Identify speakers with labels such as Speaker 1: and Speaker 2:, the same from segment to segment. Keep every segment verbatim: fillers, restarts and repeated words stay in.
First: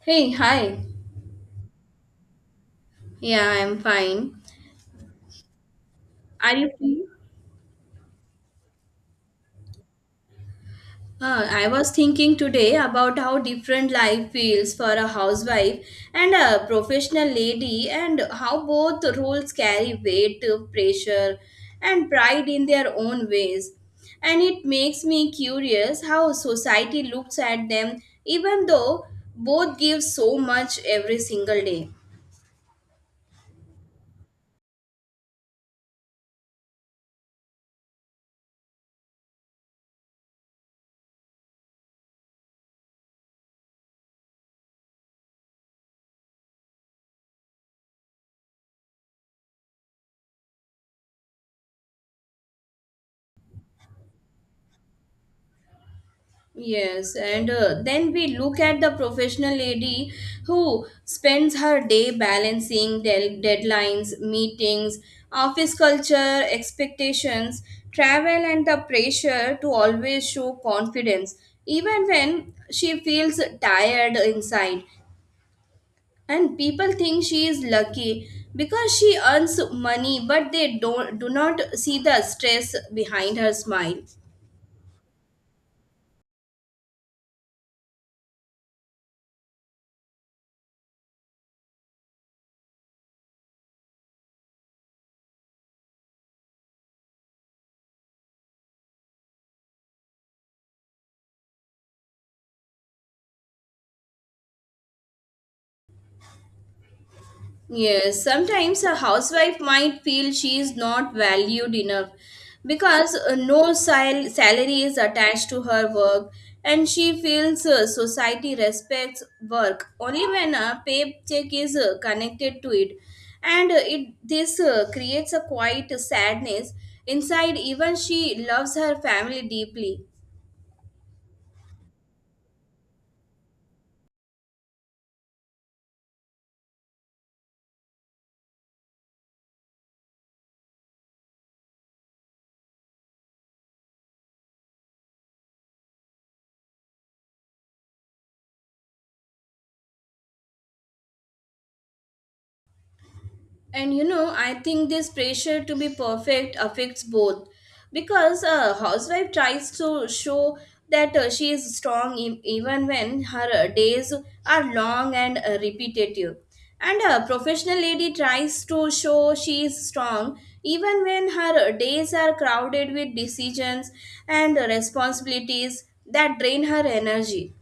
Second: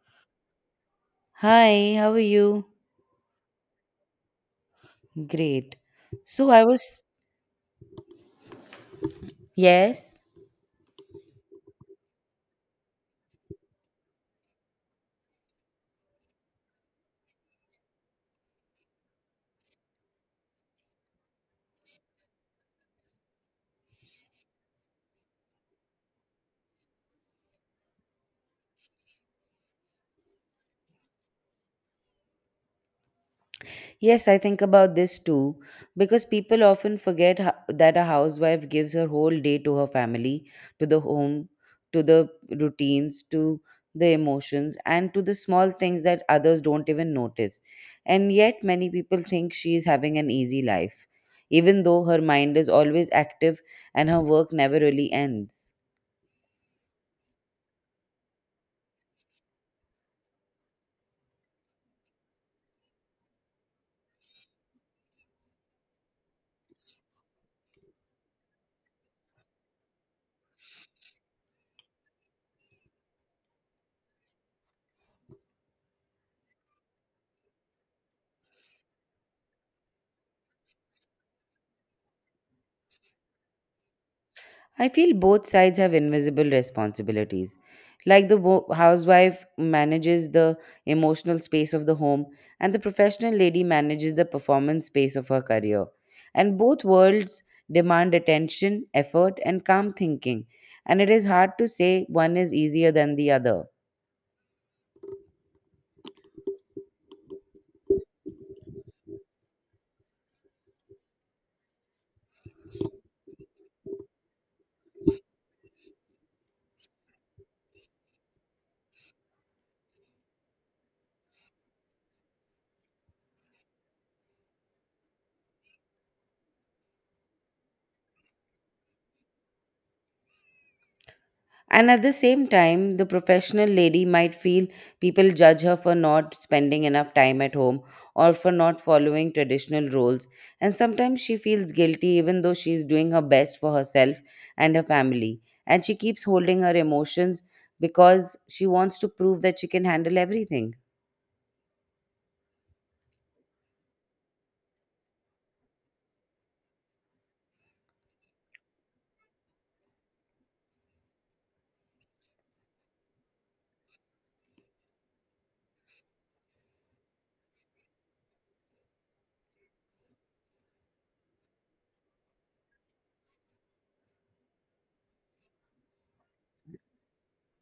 Speaker 1: Hey, hi.
Speaker 2: Hi, how are you?
Speaker 1: Yeah, I'm fine.
Speaker 2: Great. So
Speaker 1: Are
Speaker 2: I
Speaker 1: you
Speaker 2: was...
Speaker 1: free?
Speaker 2: Yes.
Speaker 1: Uh, I was thinking today about how different life feels for a housewife and a professional lady, and how both roles carry weight, uh, pressure, and pride in their own ways. And it makes me curious how society looks at them, even though both give so much every single day.
Speaker 2: Yes, I think about this too, because people often forget ho- that a housewife gives her whole day to her family, to the home, to the routines, to the emotions, and to the small things that others don't even notice. And yet, many people think she is having an easy life, even though her mind is always active and her work never really ends.
Speaker 1: Yes, and uh, then we look at the professional lady who spends her day balancing del- deadlines, meetings, office culture, expectations, travel, and the pressure to always show confidence, even when she feels tired inside. And people think she is lucky because she earns money, but they don't do not see the stress behind her smile.
Speaker 2: I feel both sides have invisible responsibilities. Like the wo- housewife manages the emotional space of the home, and the professional lady manages the performance space of her career. And both worlds demand attention, effort, and calm thinking. And it is hard to say one is easier than the other.
Speaker 1: Yes, sometimes a housewife might feel she is not valued enough because uh, no sal- salary is attached to her work and she feels uh, society respects work only when a paycheck is uh, connected to it and uh, it this uh, creates a quiet sadness inside even she loves her family deeply.
Speaker 2: And at the same time, the professional lady might feel people judge her for not spending enough time at home or for not following traditional roles. And sometimes she feels guilty even though she's doing her best for herself and her family. And she keeps holding her emotions because she wants to prove that she can handle everything.
Speaker 1: And you know, I think this pressure to be perfect affects both because a housewife tries to show that uh, she is strong e- even when her uh, days are long and uh, repetitive. And a professional lady tries to show she is strong even when her uh, days are crowded with decisions and uh, responsibilities that drain her energy.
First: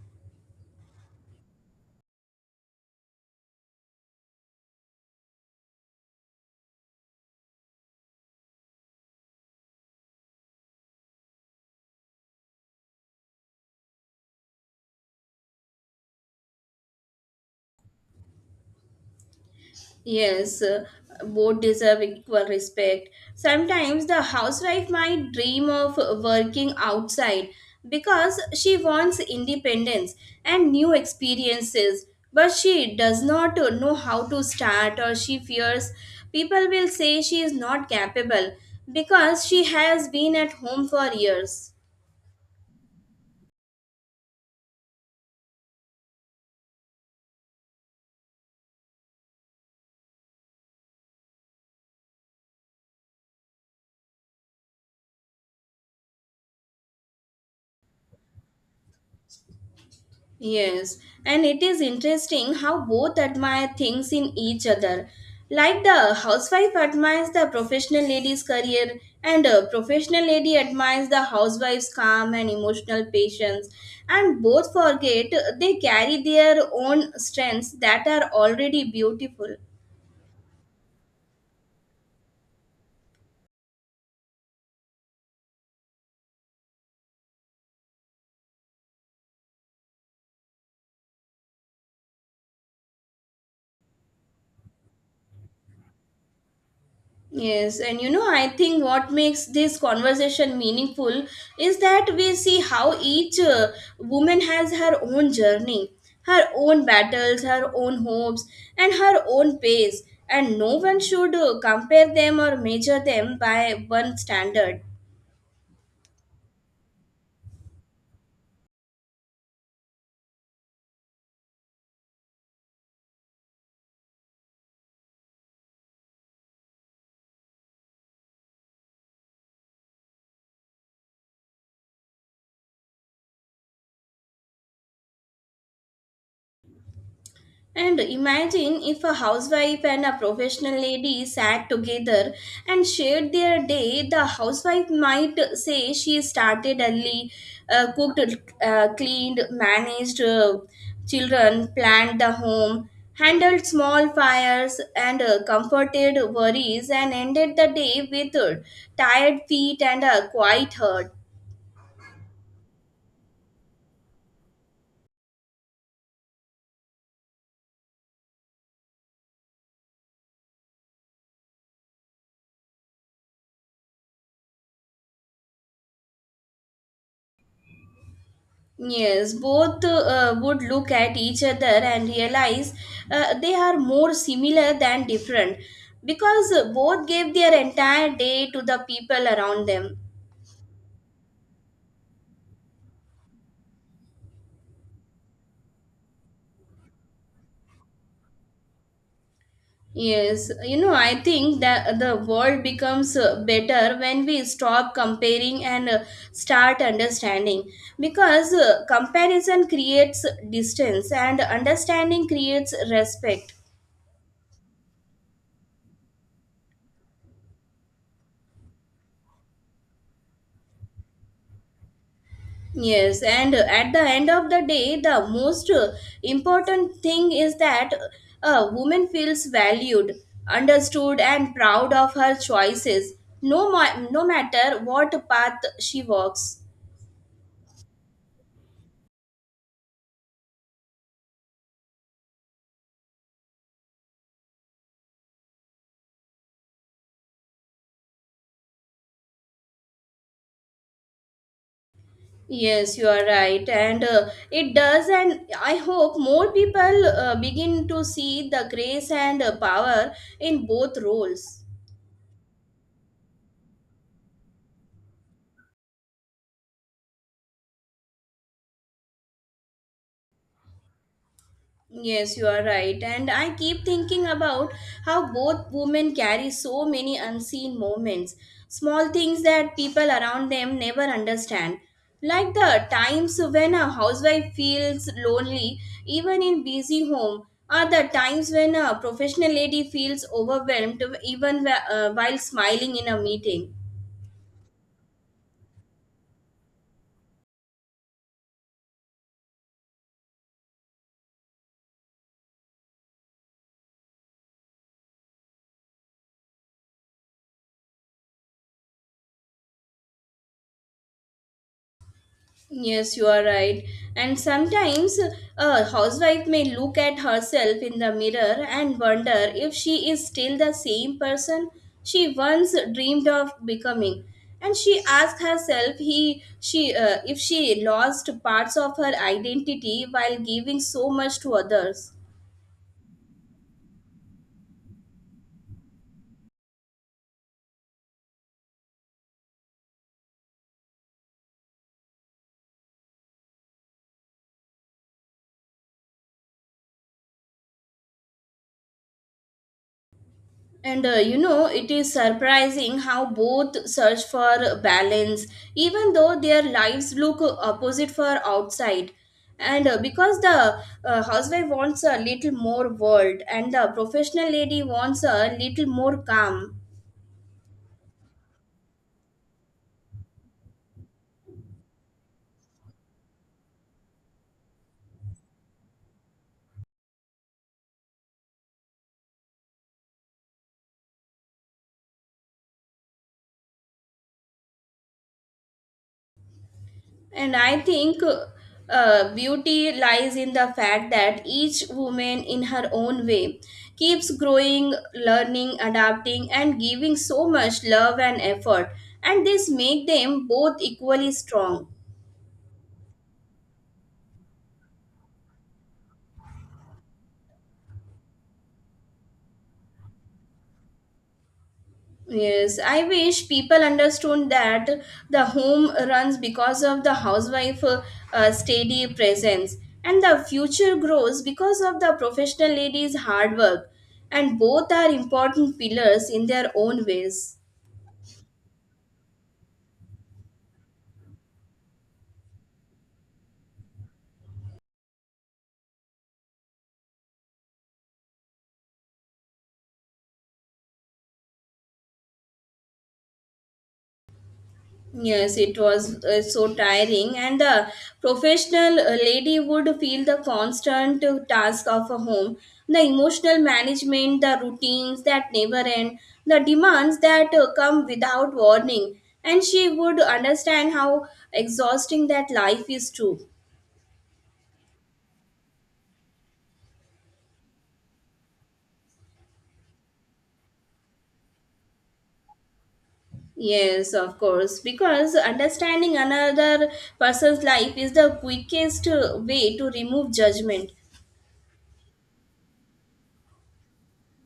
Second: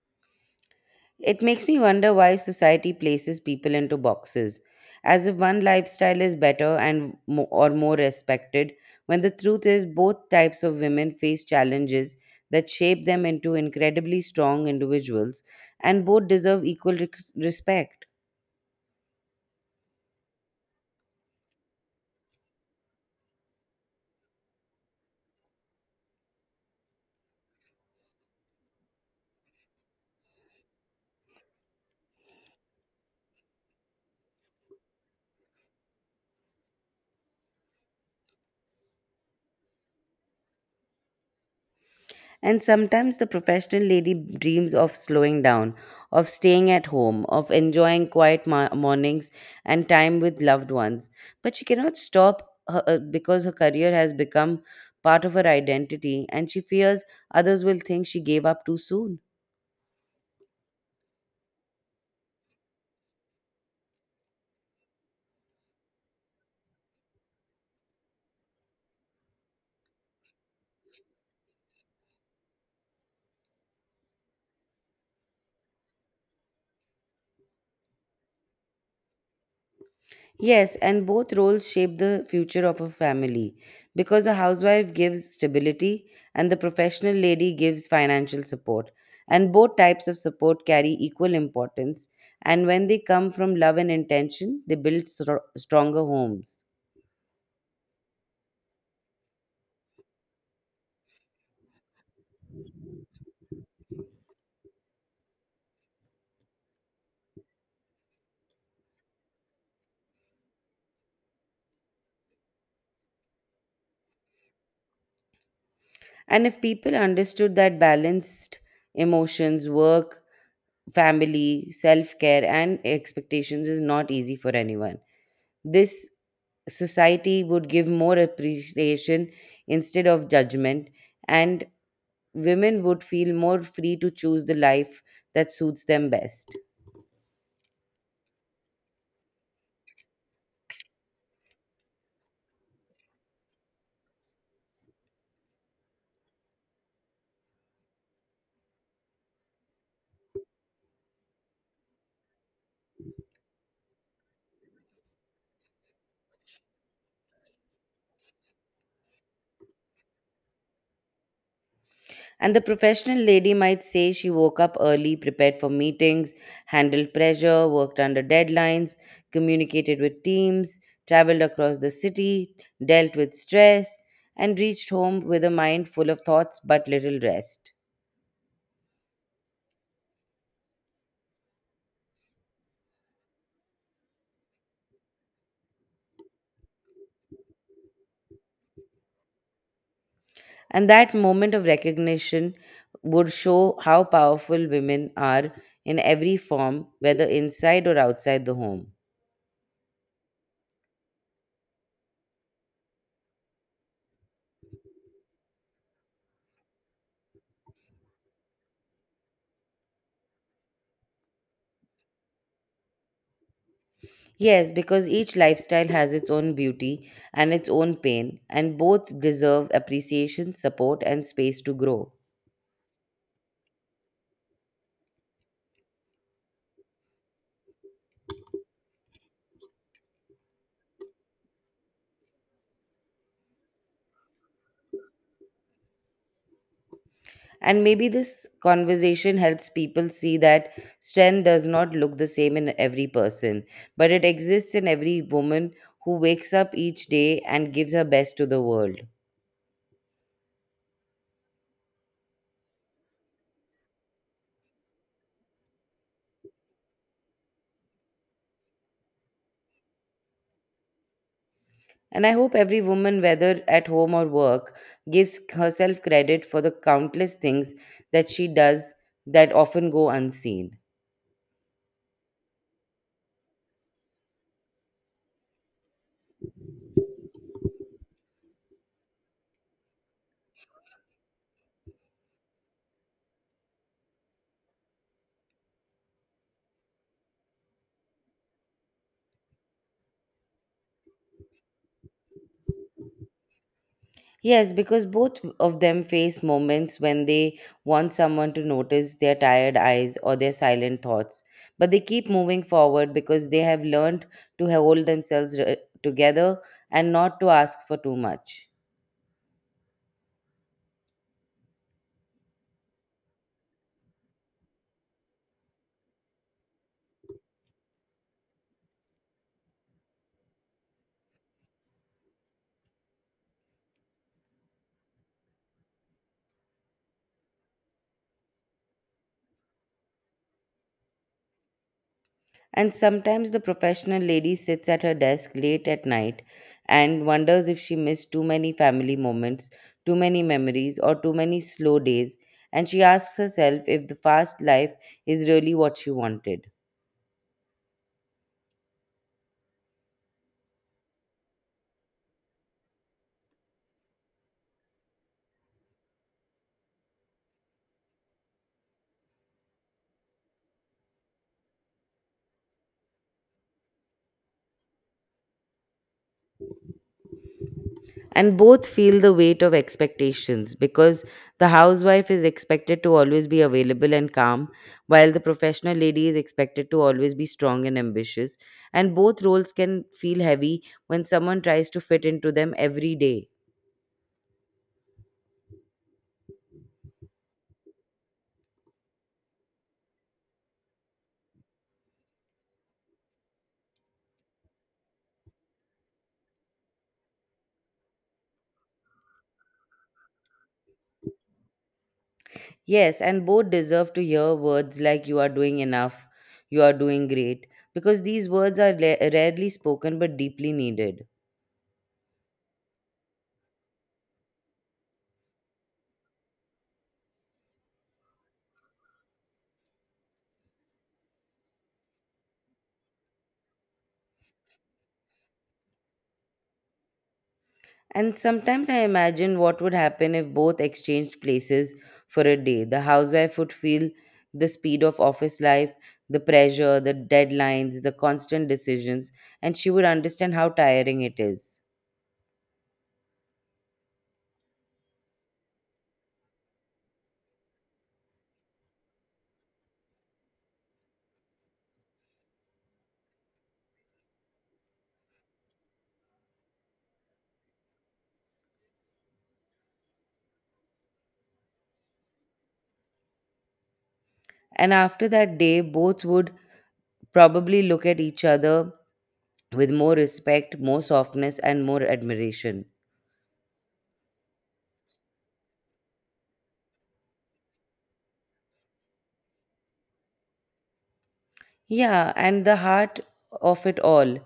Speaker 2: It makes me wonder why society places people into boxes, as if one lifestyle is better and mo- or more respected, when the truth is both types of women face challenges that shape them into incredibly strong individuals and both deserve equal rec- respect.
Speaker 1: Yes, uh, both deserve equal respect. Sometimes the housewife might dream of working outside because she wants independence and new experiences, but she does not know how to start or she fears people will say she is not capable because she has been at home for years.
Speaker 2: And sometimes the professional lady dreams of slowing down, of staying at home, of enjoying quiet mo- mornings and time with loved ones. But she cannot stop her, uh, because her career has become part of her identity and she fears others will think she gave up too soon.
Speaker 1: Yes, and it is interesting how both admire things in each other. Like the housewife admires the professional lady's career, and a professional lady admires the housewife's calm and emotional patience. And both forget they carry their own strengths that are already beautiful.
Speaker 2: Yes, and both roles shape the future of a family because a housewife gives stability and the professional lady gives financial support. And both types of support carry equal importance. And when they come from love and intention, they build stro- stronger homes.
Speaker 1: Yes, and you know, I think what makes this conversation meaningful is that we see how each uh, woman has her own journey, her own battles, her own hopes, and her own pace, and no one should uh, compare them or measure them by one standard.
Speaker 2: And if people understood that balanced emotions, work, family, self care, and expectations is not easy for anyone, this society would give more appreciation instead of judgment, and women would feel more free to choose the life that suits them best.
Speaker 1: And imagine if a housewife and a professional lady sat together and shared their day, the housewife might say she started early, uh, cooked, uh, cleaned, managed uh, children, planned the home, handled small fires, and uh, comforted worries, and ended the day with uh, tired feet and a quiet heart.
Speaker 2: And the professional lady might say she woke up early, prepared for meetings, handled pressure, worked under deadlines, communicated with teams, traveled across the city, dealt with stress, and reached home with a mind full of thoughts but little rest.
Speaker 1: Yes, both uh, would look at each other and realize uh, they are more similar than different because uh, both gave their entire day to the people around them.
Speaker 2: And that moment of recognition would show how powerful women are in every form, whether inside or outside the home.
Speaker 1: Yes, you know, I think that the world becomes uh, better when we stop comparing and uh, start understanding because uh, comparison creates distance and understanding creates respect.
Speaker 2: Yes, because each lifestyle has its own beauty and its own pain, and both deserve appreciation, support, and space to grow.
Speaker 1: Yes, and at the end of the day, the most uh, important thing is that a woman feels valued, understood, and proud of her choices, no, ma- no matter what path she walks.
Speaker 2: And maybe this conversation helps people see that strength does not look the same in every person, but it exists in every woman who wakes up each day and gives her best to the world.
Speaker 1: Yes, you are right, and uh, it does. And I hope more people uh, begin to see the grace and uh, power in both roles.
Speaker 2: And I hope every woman, whether at home or work, gives herself credit for the countless things that she does that often go unseen.
Speaker 1: Yes, you are right. And I keep thinking about how both women carry so many unseen moments, small things that people around them never understand. Like the times when a housewife feels lonely, even in busy home, or the times when a professional lady feels overwhelmed, even wh- uh, while smiling in a meeting.
Speaker 2: Yes, because both of them face moments when they want someone to notice their tired eyes or their silent thoughts. But they keep moving forward because they have learned to hold themselves uh, together and not to ask for too much.
Speaker 1: Yes, you are right. And sometimes a housewife may look at herself in the mirror and wonder if she is still the same person she once dreamed of becoming. And she asks herself he, she, uh, if she lost parts of her identity while giving so much to others.
Speaker 2: And sometimes the professional lady sits at her desk late at night and wonders if she missed too many family moments, too many memories, or too many slow days. And she asks herself if the fast life is really what she wanted.
Speaker 1: And uh, you know, it is surprising how both search for balance, even though their lives look opposite for outside. And uh, because the uh, housewife wants a little more world, and the professional lady wants a little more calm,
Speaker 2: And both feel the weight of expectations because the housewife is expected to always be available and calm, while the professional lady is expected to always be strong and ambitious. And both roles can feel heavy when someone tries to fit into them every day.
Speaker 1: And I think uh, beauty lies in the fact that each woman, in her own way, keeps growing, learning, adapting, and giving so much love and effort. And this make them both equally strong.
Speaker 2: Yes, and both deserve to hear words like you are doing enough, you are doing great, because these words are la- rarely spoken but deeply needed.
Speaker 1: Yes, I wish people understood that the home runs because of the housewife uh, uh, steady presence and the future grows because of the professional lady's hard work and both are important pillars in their own ways.
Speaker 2: And sometimes I imagine what would happen if both exchanged places for a day. The housewife would feel the speed of office life, the pressure, the deadlines, the constant decisions, and she would understand how tiring it is.
Speaker 1: Yes, it was uh, so tiring, and the professional uh, lady would feel the constant uh, task of a home, the emotional management, the routines that never end, the demands that uh, come without warning, and she would understand how exhausting that life is too.
Speaker 2: And after that day, both would probably look at each other with more respect, more softness, and more admiration.
Speaker 1: Yes, of course, because understanding another person's life is the quickest uh, way to remove judgment.
Speaker 2: Yeah, and the heart of it all.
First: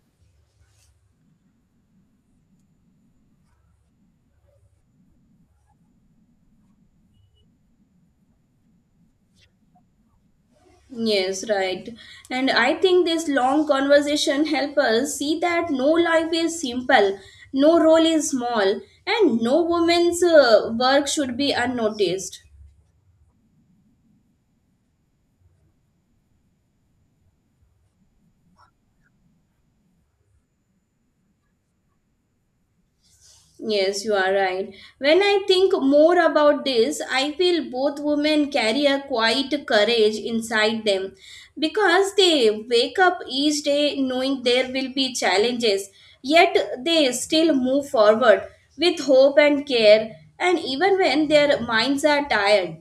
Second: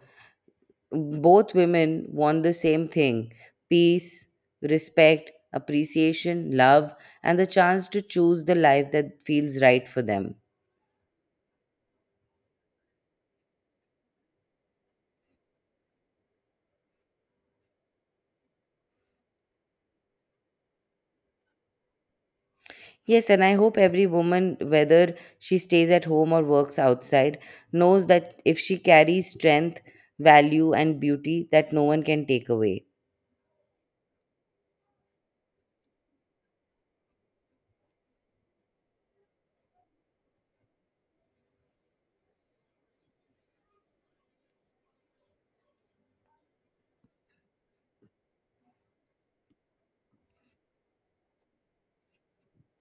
Speaker 2: Both women want the same thing: peace, respect, appreciation, love, and the chance to choose the life that feels right for them.
Speaker 1: Yes, right. And I think this long conversation help us see that no life is simple, no role is small, and no woman's uh, work should be unnoticed.
Speaker 2: Yes, and I hope every woman, whether she stays at home or works outside, knows that if she carries strength, value, and beauty, that no one can take away.
Speaker 1: Yes, you are right. When I think more about this, I feel both women carry a quiet courage inside them because they wake up each day knowing there will be challenges, yet they still move forward with hope and care, and even when their minds are tired.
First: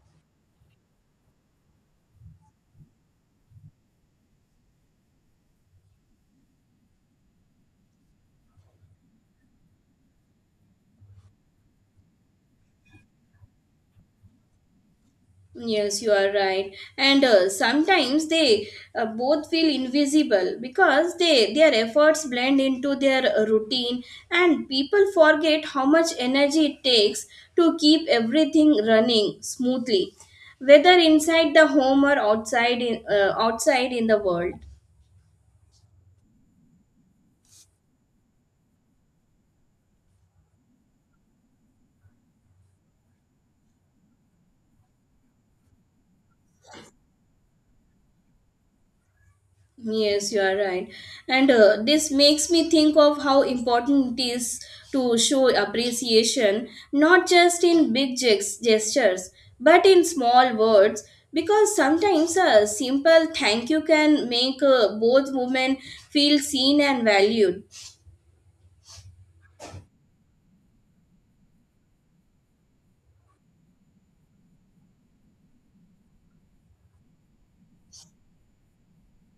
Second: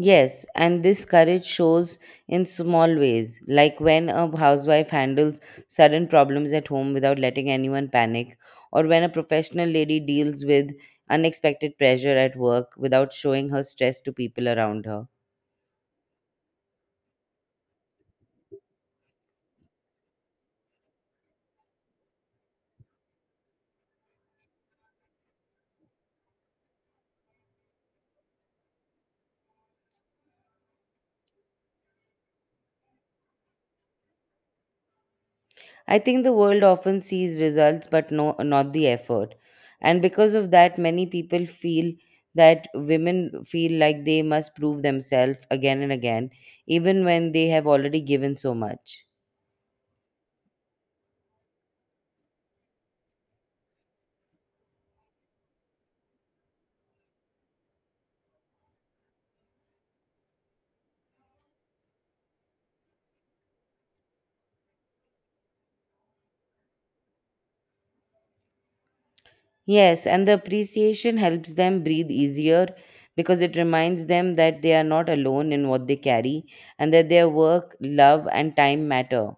Speaker 2: Yes, and this courage shows in small ways, like when a housewife handles sudden problems at home without letting anyone panic, or when a professional lady deals with unexpected pressure at work without showing her stress to people around her.
Speaker 1: Yes, you are right. And uh, sometimes they uh, both feel invisible because they their efforts blend into their uh, routine and people forget how much energy it takes to keep everything running smoothly, whether inside the home or outside in, uh, outside in the world.
Speaker 2: I think the world often sees results but no not the effort. And because of that many people feel that women feel like they must prove themselves again and again even when they have already given so much.
Speaker 1: Yes, you are right. And uh, this makes me think of how important it is to show appreciation, not just in big ges- gestures, but in small words, because sometimes a simple thank you can make uh, both women feel seen and valued.
Speaker 2: Yes, and the appreciation helps them breathe easier because it reminds them that they are not alone in what they carry and that their work, love, and time matter.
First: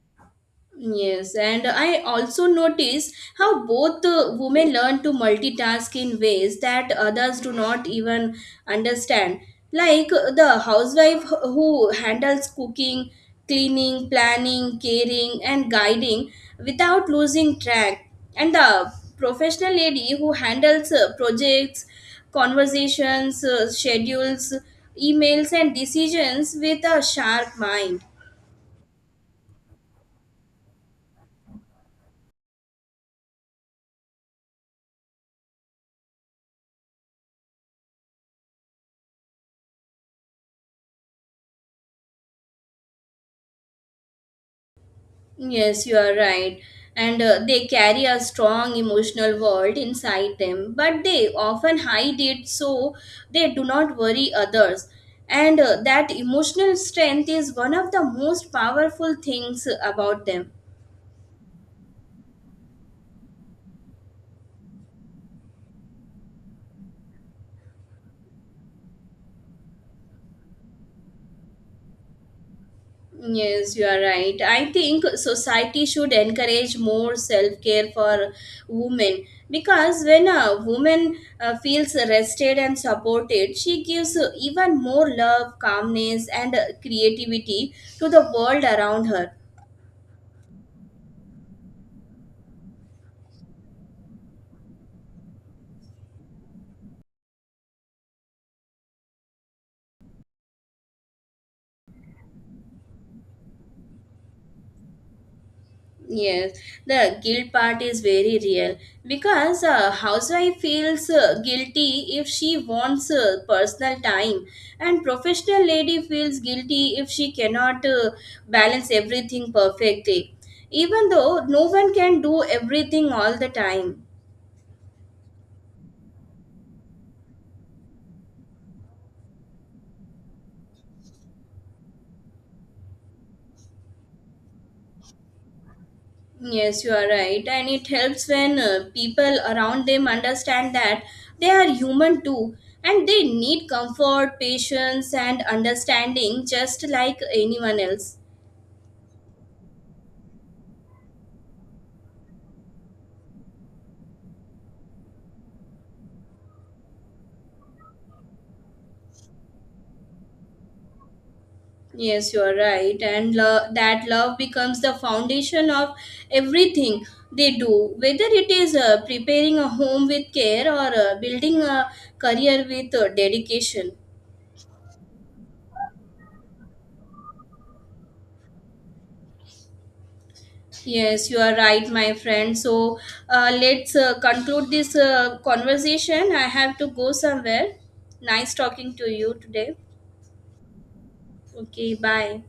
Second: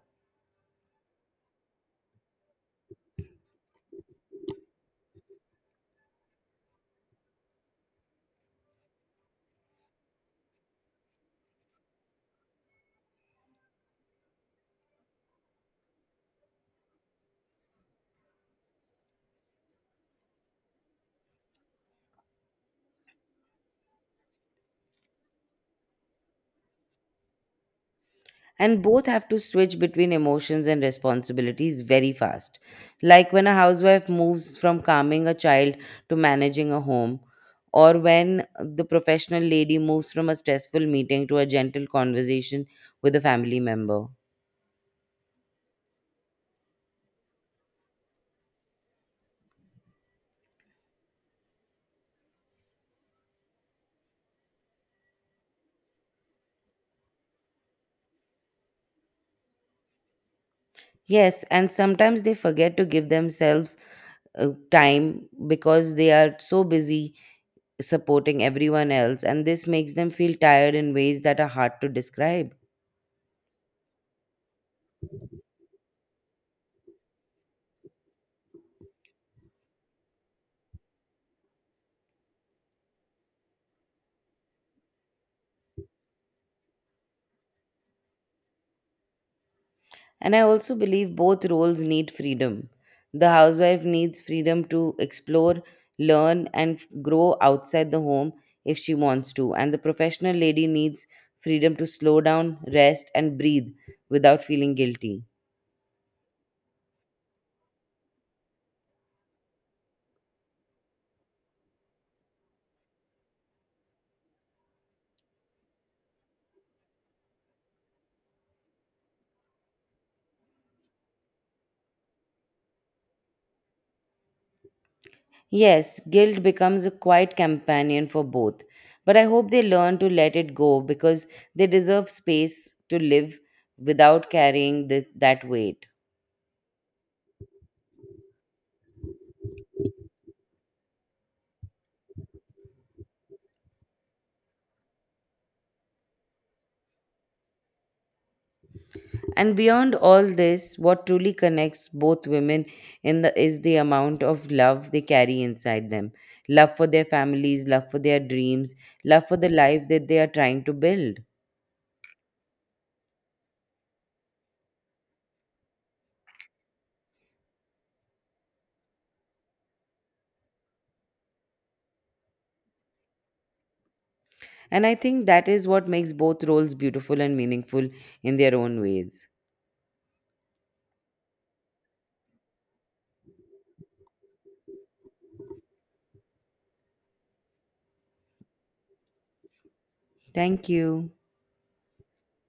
Speaker 1: Yes, and I also notice how both uh, women learn to multitask in ways that others do not even understand. Like uh, the housewife who handles cooking, cleaning, planning, caring, and guiding without losing track, and the professional lady who handles uh, projects, conversations, uh, schedules, emails, and decisions with a sharp mind.
Speaker 2: And both have to switch between emotions and responsibilities very fast. Like when a housewife moves from calming a child to managing a home, or when the professional lady moves from a stressful meeting to a gentle conversation with a family member.
Speaker 1: Yes, you are right. And uh, they carry a strong emotional world inside them, but they often hide it so they do not worry others. And uh, that emotional strength is one of the most powerful things about them.
Speaker 2: Yes, and sometimes they forget to give themselves uh, time because they are so busy supporting everyone else, and this makes them feel tired in ways that are hard to describe.
Speaker 1: Yes, you are right. I think society should encourage more self care for women because when a woman uh, feels rested and supported, she gives even more love, calmness, and uh, creativity to the world around her.
Speaker 2: And I also believe both roles need freedom. The housewife needs freedom to explore, learn, and f- grow outside the home if she wants to, and the professional lady needs freedom to slow down, rest, and breathe without feeling guilty.
Speaker 1: Yes, the guilt part is very real because a housewife feels uh, guilty if she wants uh, personal time, and professional lady feels guilty if she cannot uh, balance everything perfectly, even though no one can do everything all the time.
Speaker 2: Yes, guilt becomes a quiet companion for both, but I hope they learn to let it go because they deserve space to live without carrying th- that weight.
Speaker 1: Yes, you are right. And it helps when uh, people around them understand that they are human too and they need comfort, patience, and understanding just like anyone else.
Speaker 2: And beyond all this, what truly connects both women in the is the amount of love they carry inside them. Love for their families, love for their dreams, love for the life that they are trying to build.
Speaker 1: Yes, you are right. And lo- that love becomes the foundation of everything they do, whether it is uh, preparing a home with care or uh, building a career with uh, dedication.
Speaker 2: And I think that is what makes both roles beautiful and meaningful in their own ways.
Speaker 1: Yes, you are right, my friend. So uh, let's uh, conclude this uh, conversation. I have to go somewhere. Nice talking to you today.
Speaker 2: Thank you.
Speaker 1: Okay, bye.